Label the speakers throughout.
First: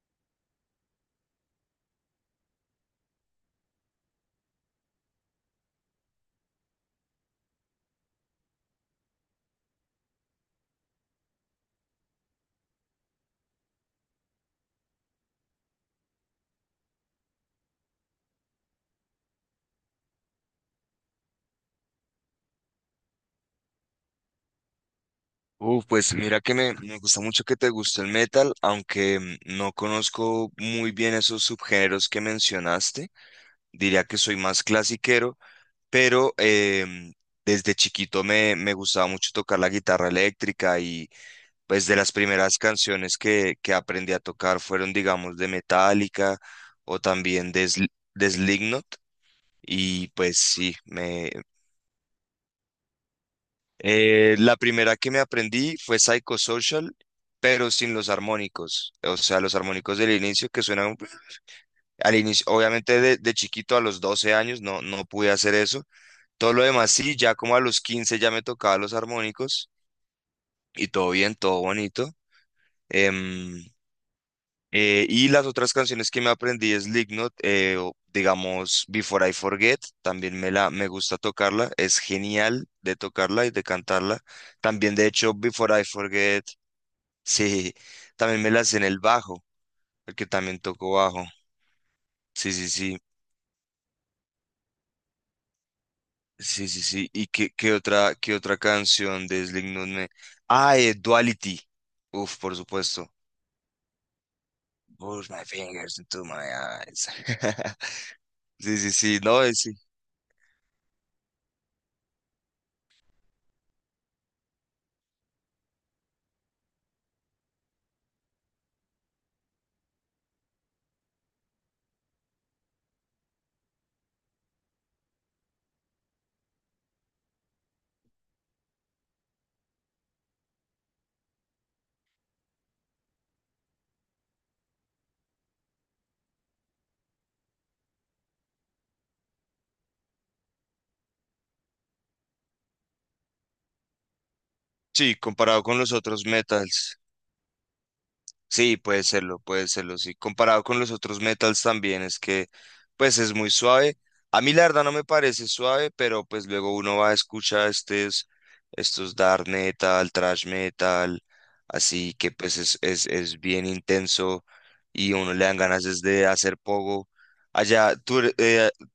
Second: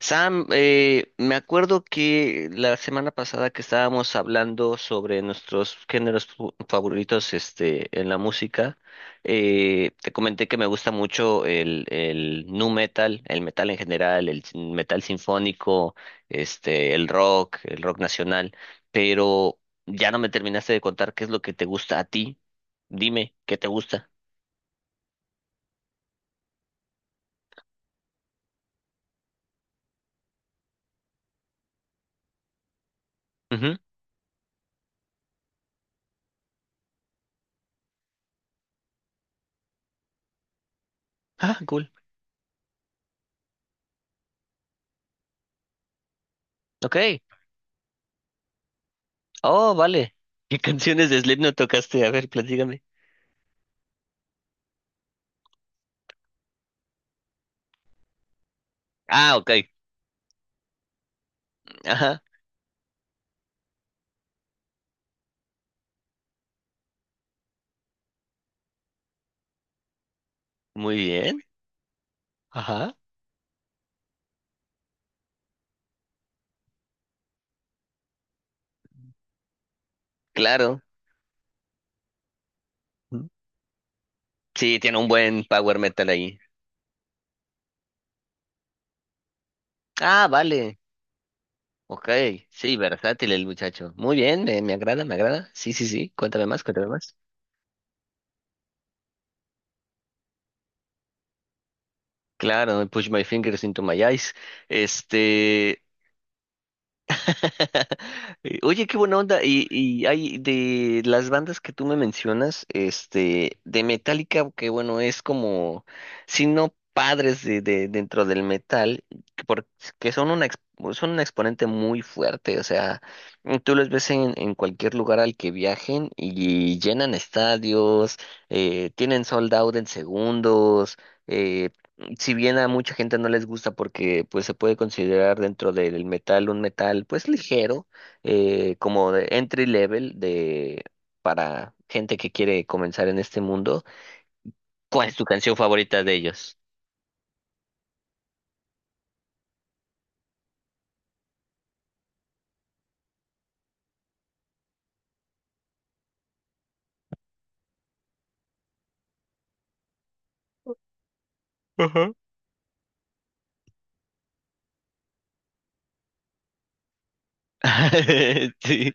Speaker 1: Sam, me acuerdo que la semana pasada que estábamos hablando sobre nuestros géneros favoritos, este, en la música, te comenté que me gusta mucho el nu metal, el metal en general, el metal sinfónico, este, el rock nacional, pero ya no me terminaste de contar qué es lo que te gusta a ti. Dime, ¿qué te gusta?
Speaker 2: Pues mira que me gusta mucho que te guste el metal, aunque mm, no conozco muy bien esos subgéneros que mencionaste.
Speaker 1: Ujú.
Speaker 2: Diría que soy más clasiquero, pero desde chiquito me gustaba mucho tocar la guitarra eléctrica y
Speaker 1: Ah,
Speaker 2: pues
Speaker 1: cool.
Speaker 2: de las primeras canciones que aprendí a tocar fueron, digamos, de Metallica
Speaker 1: Ok.
Speaker 2: o también de Slipknot.
Speaker 1: Oh,
Speaker 2: Y
Speaker 1: vale.
Speaker 2: pues
Speaker 1: ¿Qué
Speaker 2: sí,
Speaker 1: canciones de
Speaker 2: me...
Speaker 1: Slipknot tocaste? A ver, platícame.
Speaker 2: La primera que me aprendí fue Psychosocial, pero sin los armónicos. O
Speaker 1: Ah,
Speaker 2: sea,
Speaker 1: ok.
Speaker 2: los armónicos del inicio que suenan al
Speaker 1: Ajá.
Speaker 2: inicio. Obviamente de chiquito a los 12 años no pude hacer eso. Todo lo demás sí, ya como a los 15 ya me tocaba los armónicos y
Speaker 1: Muy
Speaker 2: todo bien,
Speaker 1: bien.
Speaker 2: todo bonito.
Speaker 1: Ajá.
Speaker 2: Em, y las otras canciones que me aprendí es Lignot, o digamos Before I Forget, también
Speaker 1: Claro.
Speaker 2: me gusta tocarla, es genial de
Speaker 1: Mm.
Speaker 2: tocarla y de cantarla.
Speaker 1: Sí,
Speaker 2: También
Speaker 1: tiene
Speaker 2: de
Speaker 1: un
Speaker 2: hecho
Speaker 1: buen power
Speaker 2: Before I
Speaker 1: metal ahí.
Speaker 2: Forget. Sí, también me la sé en el bajo,
Speaker 1: Ah,
Speaker 2: porque también
Speaker 1: vale.
Speaker 2: toco bajo.
Speaker 1: Ok.
Speaker 2: Sí, sí,
Speaker 1: Sí,
Speaker 2: sí,
Speaker 1: versátil el muchacho. Muy bien, me agrada, me agrada. Sí, sí, sí. Cuéntame más,
Speaker 2: sí, sí,
Speaker 1: cuéntame
Speaker 2: sí.
Speaker 1: más.
Speaker 2: ¿Y qué otra, qué otra canción de Slipknot me... Ah, Duality. Uf, por
Speaker 1: Claro, I push
Speaker 2: supuesto.
Speaker 1: my fingers into my eyes.
Speaker 2: Push my
Speaker 1: Este,
Speaker 2: fingers into my eyes. Sí,
Speaker 1: Oye,
Speaker 2: sí,
Speaker 1: qué buena
Speaker 2: sí, no,
Speaker 1: onda. Y,
Speaker 2: sí.
Speaker 1: y hay de las bandas que tú me mencionas, este, de Metallica, que bueno, es como, si no padres dentro del metal, porque son un exponente muy fuerte. O sea, tú los ves en cualquier lugar al que viajen y llenan estadios, tienen sold out en segundos. eh, si bien a mucha gente no les gusta porque pues se puede considerar dentro del metal un metal pues ligero, como de entry level de para gente que quiere comenzar en este mundo, ¿cuál
Speaker 2: Sí,
Speaker 1: es tu canción
Speaker 2: comparado con los
Speaker 1: favorita de
Speaker 2: otros
Speaker 1: ellos?
Speaker 2: metals. Sí, puede serlo, sí. Comparado con los otros metals también es que, pues es muy suave. A mí la verdad no me parece suave, pero pues luego uno va a escuchar estos dark metal, thrash metal,
Speaker 1: Ajá.
Speaker 2: así que pues es bien intenso y uno le dan ganas es de hacer pogo. Allá, tú,
Speaker 1: Sí.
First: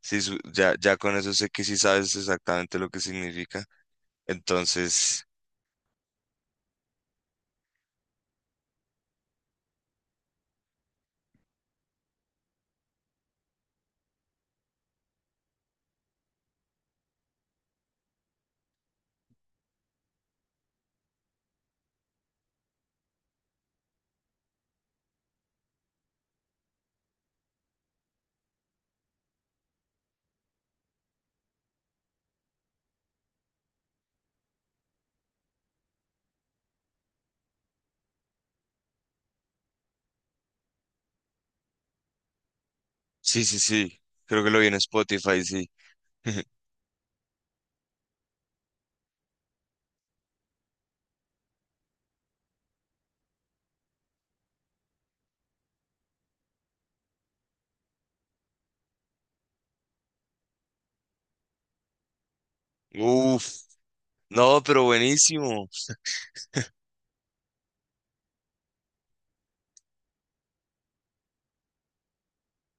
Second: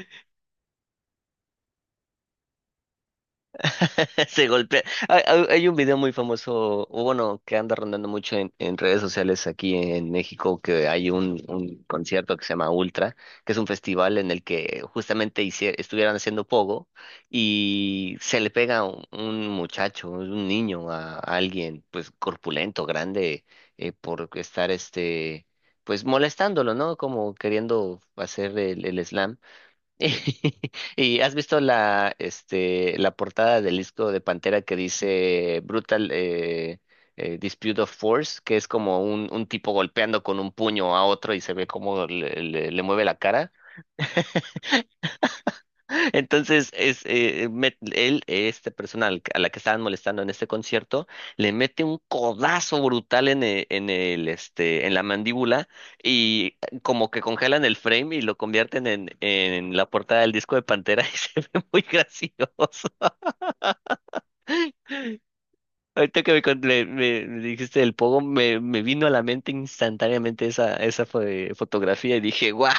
Speaker 2: sí, ya, ya con eso sé que sí sabes exactamente lo que significa.
Speaker 1: Se golpea.
Speaker 2: Entonces,
Speaker 1: Hay un video muy famoso, o bueno, que anda rondando mucho en redes sociales aquí en México, que hay un concierto que se llama Ultra, que es un festival en el que justamente estuvieran haciendo pogo y se le pega un muchacho, un niño a alguien, pues corpulento, grande, por estar este, pues molestándolo, ¿no? Como queriendo hacer el slam. ¿Y has visto la, este, la portada del disco de Pantera que dice Brutal Dispute of Force, que es como un tipo golpeando con un puño a otro y se ve cómo le mueve la
Speaker 2: sí,
Speaker 1: cara?
Speaker 2: sí, sí, creo que lo vi en Spotify, sí.
Speaker 1: Entonces, esta persona a la que estaban molestando en este concierto, le mete un codazo brutal en el, este, en la mandíbula y como que congelan el frame y lo convierten en la portada del disco de Pantera y se ve muy gracioso.
Speaker 2: Uf. No, pero buenísimo.
Speaker 1: Ahorita que me dijiste del pogo, me vino a la mente instantáneamente esa fotografía y dije, wow.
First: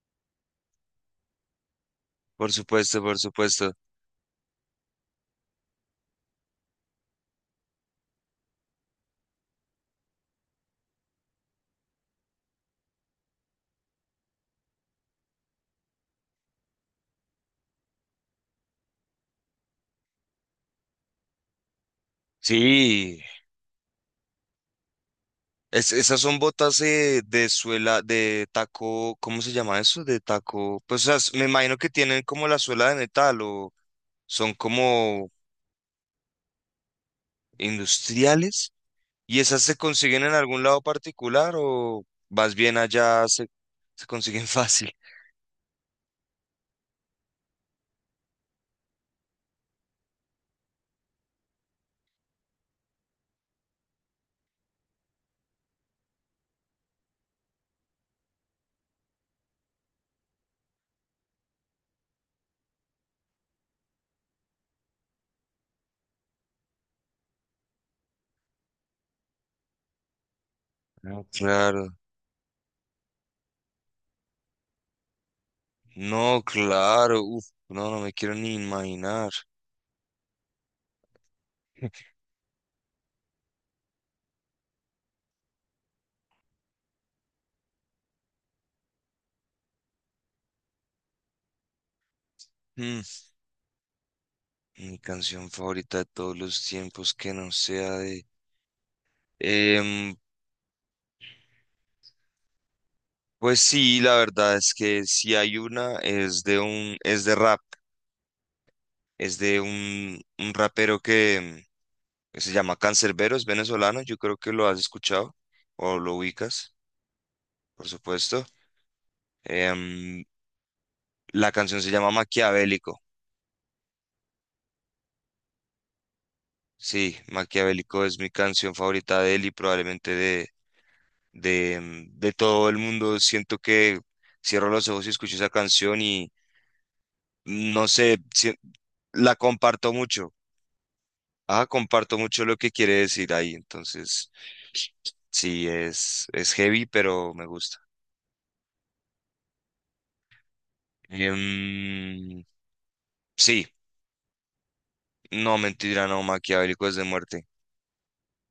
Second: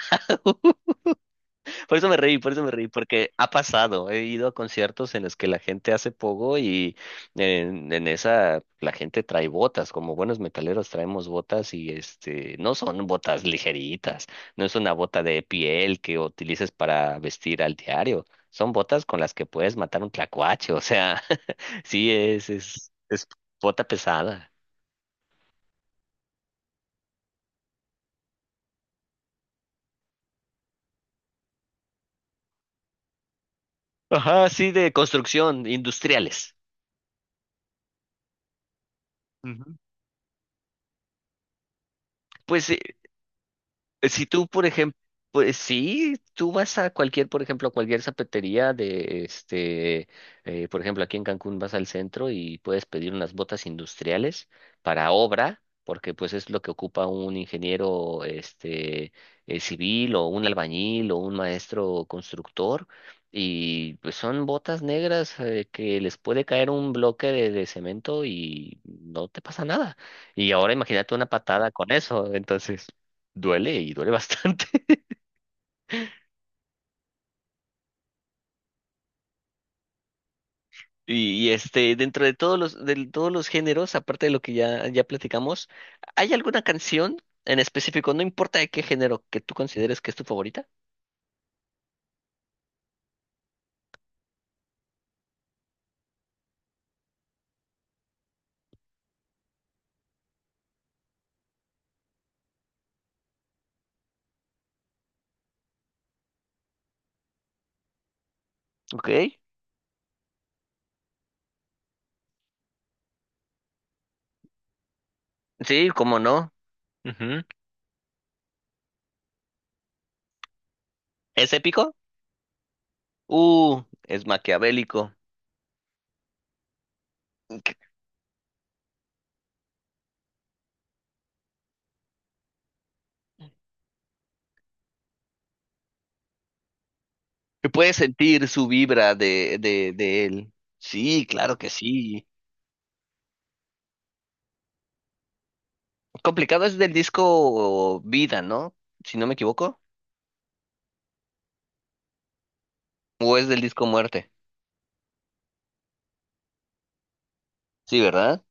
Speaker 1: Por eso me reí, por
Speaker 2: Por
Speaker 1: eso me reí,
Speaker 2: supuesto, por
Speaker 1: porque ha
Speaker 2: supuesto.
Speaker 1: pasado. He ido a conciertos en los que la gente hace pogo y en esa la gente trae botas, como buenos metaleros traemos botas y este no son botas ligeritas, no es una bota de piel que utilices para vestir al diario, son botas con las que puedes matar un tlacuache, o sea, sí es es
Speaker 2: Sí,
Speaker 1: es bota pesada.
Speaker 2: es- esas son botas de suela, de taco, ¿cómo se llama eso? De taco. Pues o sea, me imagino que tienen como la suela de metal o
Speaker 1: Ajá,
Speaker 2: son
Speaker 1: sí de
Speaker 2: como
Speaker 1: construcción, industriales.
Speaker 2: industriales. ¿Y esas
Speaker 1: Ujú.
Speaker 2: se consiguen en algún lado particular o vas
Speaker 1: Pues
Speaker 2: bien allá, se
Speaker 1: Si tú,
Speaker 2: consiguen
Speaker 1: por
Speaker 2: fácil?
Speaker 1: ejemplo, pues sí, tú vas a cualquier, por ejemplo, a cualquier zapatería de este, por ejemplo, aquí en Cancún vas al centro y puedes pedir unas botas industriales para obra, porque pues es lo que ocupa un ingeniero este civil o un albañil o un maestro constructor. Y pues son botas negras que les puede caer un bloque de cemento y no te pasa nada. Y ahora imagínate
Speaker 2: Ah,
Speaker 1: una patada con
Speaker 2: claro,
Speaker 1: eso, entonces. Duele y duele bastante.
Speaker 2: no, claro. Uf, no, no me quiero ni imaginar.
Speaker 1: Este, dentro de todos los géneros, aparte de lo que ya, ya platicamos, ¿hay alguna canción en específico, no importa de qué género, que tú consideres que es tu favorita?
Speaker 2: Mm. Mi canción favorita de todos los tiempos que no sea de... Em, pues sí, la verdad es que si hay una, es de un, es de rap,
Speaker 1: Ok.
Speaker 2: es de un rapero que, que se llama Canserbero, es venezolano, yo creo que lo has escuchado
Speaker 1: Sí,
Speaker 2: o lo
Speaker 1: cómo no.
Speaker 2: ubicas,
Speaker 1: Ujú.
Speaker 2: por supuesto. Em,
Speaker 1: ¿Es
Speaker 2: la canción se
Speaker 1: épico?
Speaker 2: llama Maquiavélico,
Speaker 1: Es maquiavélico.
Speaker 2: sí,
Speaker 1: Que
Speaker 2: Maquiavélico es mi canción favorita de él y probablemente de, de todo el mundo. Siento que cierro los ojos y escucho esa canción
Speaker 1: que
Speaker 2: no
Speaker 1: puedes
Speaker 2: sé,
Speaker 1: sentir su vibra
Speaker 2: la comparto
Speaker 1: de
Speaker 2: mucho.
Speaker 1: él. Sí, claro
Speaker 2: Ah,
Speaker 1: que
Speaker 2: comparto
Speaker 1: sí.
Speaker 2: mucho lo que quiere decir ahí. Entonces, sí, es
Speaker 1: Complicado es
Speaker 2: heavy,
Speaker 1: del
Speaker 2: pero me gusta.
Speaker 1: disco Vida, ¿no? Si no me equivoco.
Speaker 2: Em,
Speaker 1: ¿O es
Speaker 2: sí,
Speaker 1: del disco Muerte?
Speaker 2: no, mentira, no, Maquiavélico es de Muerte.
Speaker 1: Sí, ¿verdad?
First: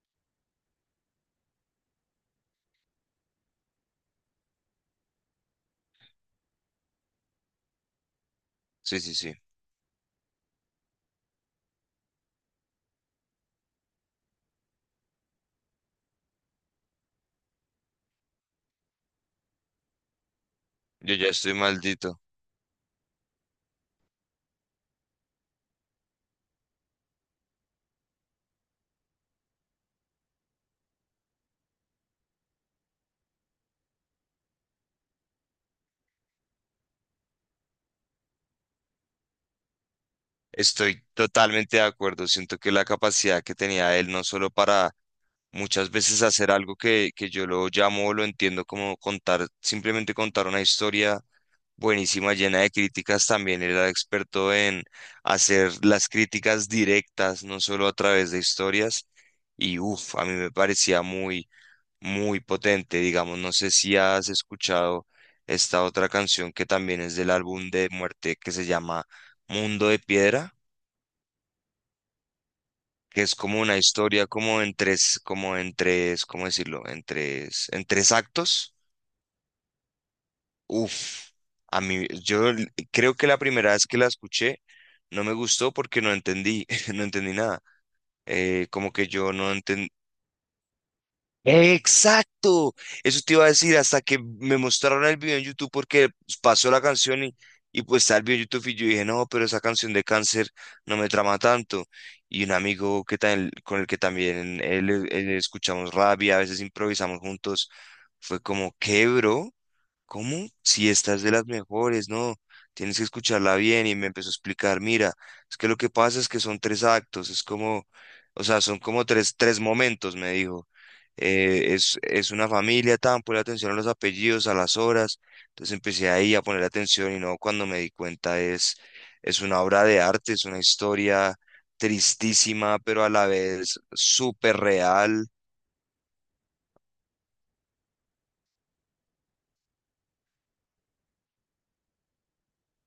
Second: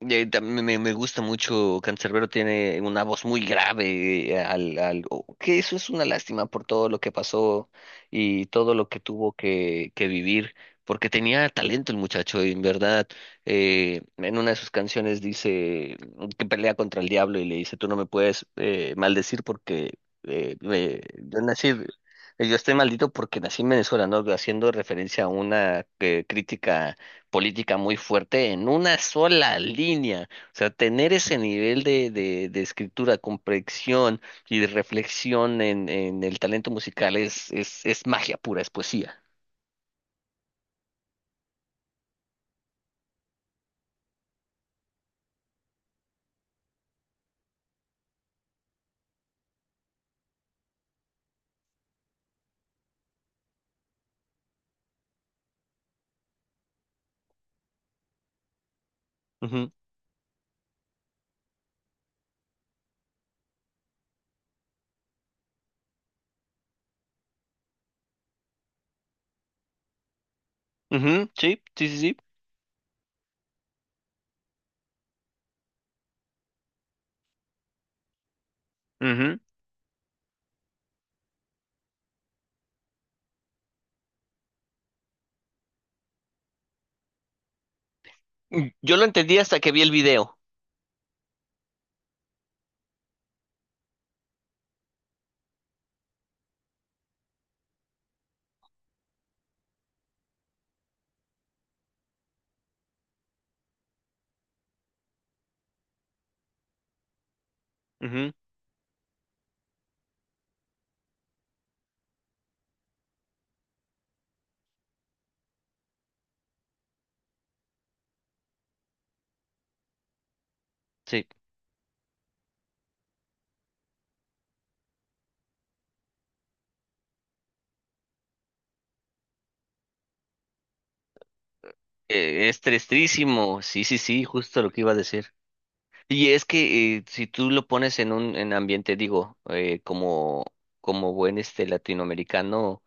Speaker 1: Me, me gusta mucho, Cancerbero tiene una voz muy grave, que eso es una lástima por todo lo que pasó y todo lo que
Speaker 2: Sí, sí,
Speaker 1: tuvo
Speaker 2: sí.
Speaker 1: que vivir, porque tenía talento el muchacho, y en verdad, en una de sus canciones dice que pelea contra el diablo y le dice, tú no me puedes maldecir porque
Speaker 2: Yo ya
Speaker 1: yo
Speaker 2: estoy
Speaker 1: nací,
Speaker 2: maldito.
Speaker 1: yo estoy maldito porque nací en Venezuela, ¿no? Haciendo referencia a una crítica política muy fuerte en una sola línea. O sea, tener ese nivel de escritura, comprensión y de reflexión en el talento musical es magia pura, es poesía.
Speaker 2: Estoy totalmente de acuerdo. Siento que la capacidad que tenía él, no solo para muchas veces hacer algo que yo lo llamo o lo entiendo como contar, simplemente contar una historia buenísima, llena de críticas también. Era experto en hacer las críticas directas, no solo a través de historias.
Speaker 1: Ujú,
Speaker 2: Y uff, a mí me parecía muy, muy potente. Digamos, no sé si has escuchado esta otra canción que también es del álbum de Muerte que se llama Mundo de Piedra,
Speaker 1: ujú, sí, sí, sí, sí.
Speaker 2: que es como una historia como como en tres, ¿cómo decirlo? En tres actos.
Speaker 1: Ujú.
Speaker 2: Uf, a mí, creo que la primera vez que la escuché no me gustó porque no entendí, no entendí nada.
Speaker 1: Mm,
Speaker 2: Como
Speaker 1: yo lo
Speaker 2: que yo
Speaker 1: entendí
Speaker 2: no
Speaker 1: hasta que vi
Speaker 2: entendí.
Speaker 1: el video.
Speaker 2: ¡Exacto! Eso te iba a decir hasta que me mostraron el video en YouTube porque pasó la canción y pues está el video en YouTube y yo dije, no, pero esa canción de Cáncer no me trama tanto. Y un amigo que con el que también él escuchamos rap y a veces improvisamos juntos,
Speaker 1: Ujú,
Speaker 2: fue como, ¿qué, bro? ¿Cómo? Si esta es de las mejores, no, tienes que escucharla bien. Y me empezó a explicar, mira, es que lo que pasa es que son tres actos, es como, o sea, son como tres momentos, me dijo.
Speaker 1: sí.
Speaker 2: Es una familia tan, ponle atención a los apellidos, a las horas. Entonces empecé ahí a poner atención y no, cuando me di cuenta es una obra de arte, es una historia
Speaker 1: Es
Speaker 2: tristísima, pero a la
Speaker 1: tristísimo,
Speaker 2: vez
Speaker 1: sí, sí, sí,
Speaker 2: súper
Speaker 1: justo lo que iba a decir.
Speaker 2: real.
Speaker 1: Y es que si tú lo pones en un en ambiente, digo, como, como buen este latinoamericano,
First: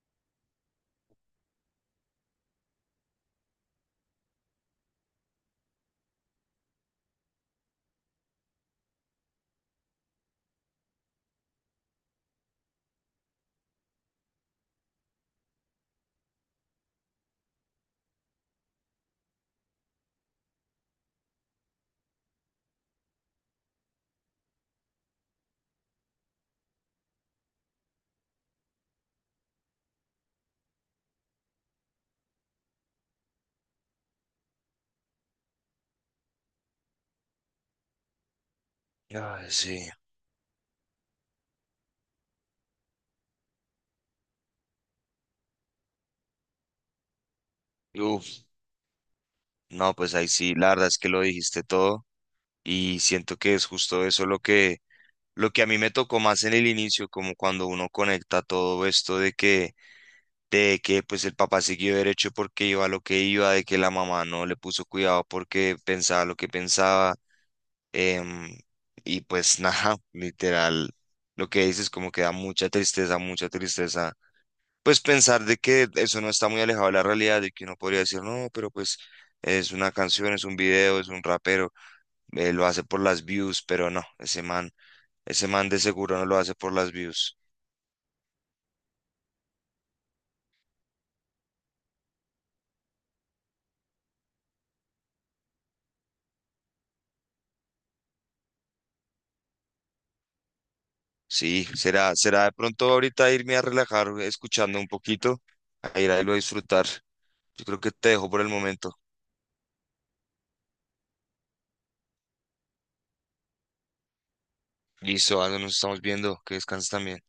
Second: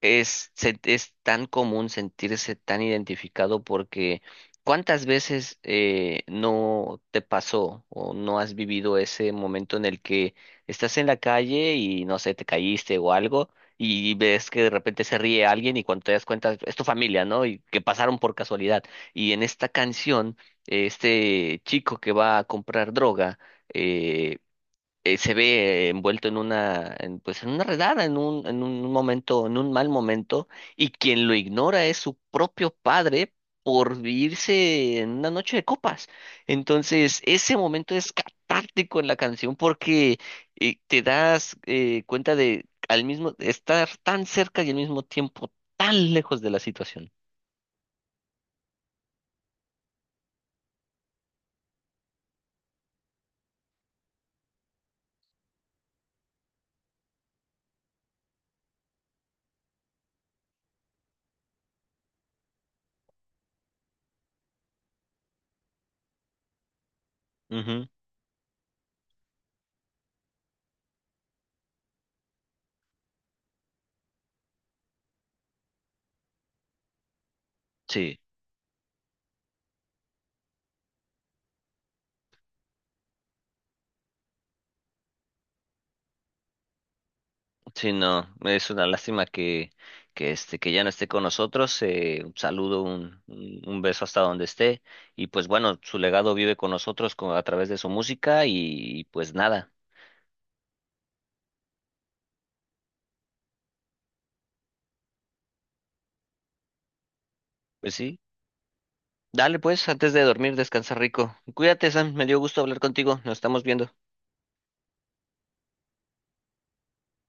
Speaker 1: Es tan común sentirse tan identificado porque ¿cuántas veces no te pasó o no has vivido ese momento en el que estás en la calle y no sé, te caíste o algo y ves que de repente se ríe alguien y cuando te das cuenta es tu familia, ¿no? Y que pasaron por casualidad. Y en esta canción, este chico que va a comprar droga, eh, se ve envuelto en una, en, pues en una redada, en un momento, en un mal momento, y quien lo ignora es su propio padre por irse en una noche de copas. Entonces, ese momento es catártico en la
Speaker 2: Ay,
Speaker 1: canción
Speaker 2: sí.
Speaker 1: porque te das cuenta de al mismo estar tan cerca y al mismo tiempo tan lejos de la situación.
Speaker 2: Uf, no, pues ahí sí, la verdad es que lo dijiste todo. Y siento que es justo eso lo que a mí me tocó más en el inicio, como cuando uno conecta todo esto de que pues el papá siguió derecho porque iba a lo que iba, de que la mamá no le puso cuidado porque pensaba lo que pensaba.
Speaker 1: Ujú,
Speaker 2: em, y pues nada, literal, lo que dices como que da mucha tristeza, mucha tristeza. Pues pensar de que eso no está muy alejado de la realidad, de que uno podría
Speaker 1: sí.
Speaker 2: decir, no, pero pues es una canción, es un video, es un rapero lo hace por las views, pero no, ese man de seguro no lo hace por las views.
Speaker 1: Sí, no, es una lástima que este, que ya no esté con nosotros. Un saludo, un beso hasta donde esté. Y pues bueno, su legado vive con nosotros a través de su música y, pues nada,
Speaker 2: Sí, será, será de pronto ahorita irme a relajar escuchando un poquito, a ir a irlo a disfrutar. Yo creo que
Speaker 1: pues
Speaker 2: te
Speaker 1: sí.
Speaker 2: dejo por el momento.
Speaker 1: Dale pues, antes de dormir, descansa rico. Cuídate, Sam, me dio gusto hablar contigo. Nos estamos viendo.
Speaker 2: Listo, ah, nos estamos viendo, que descanses también.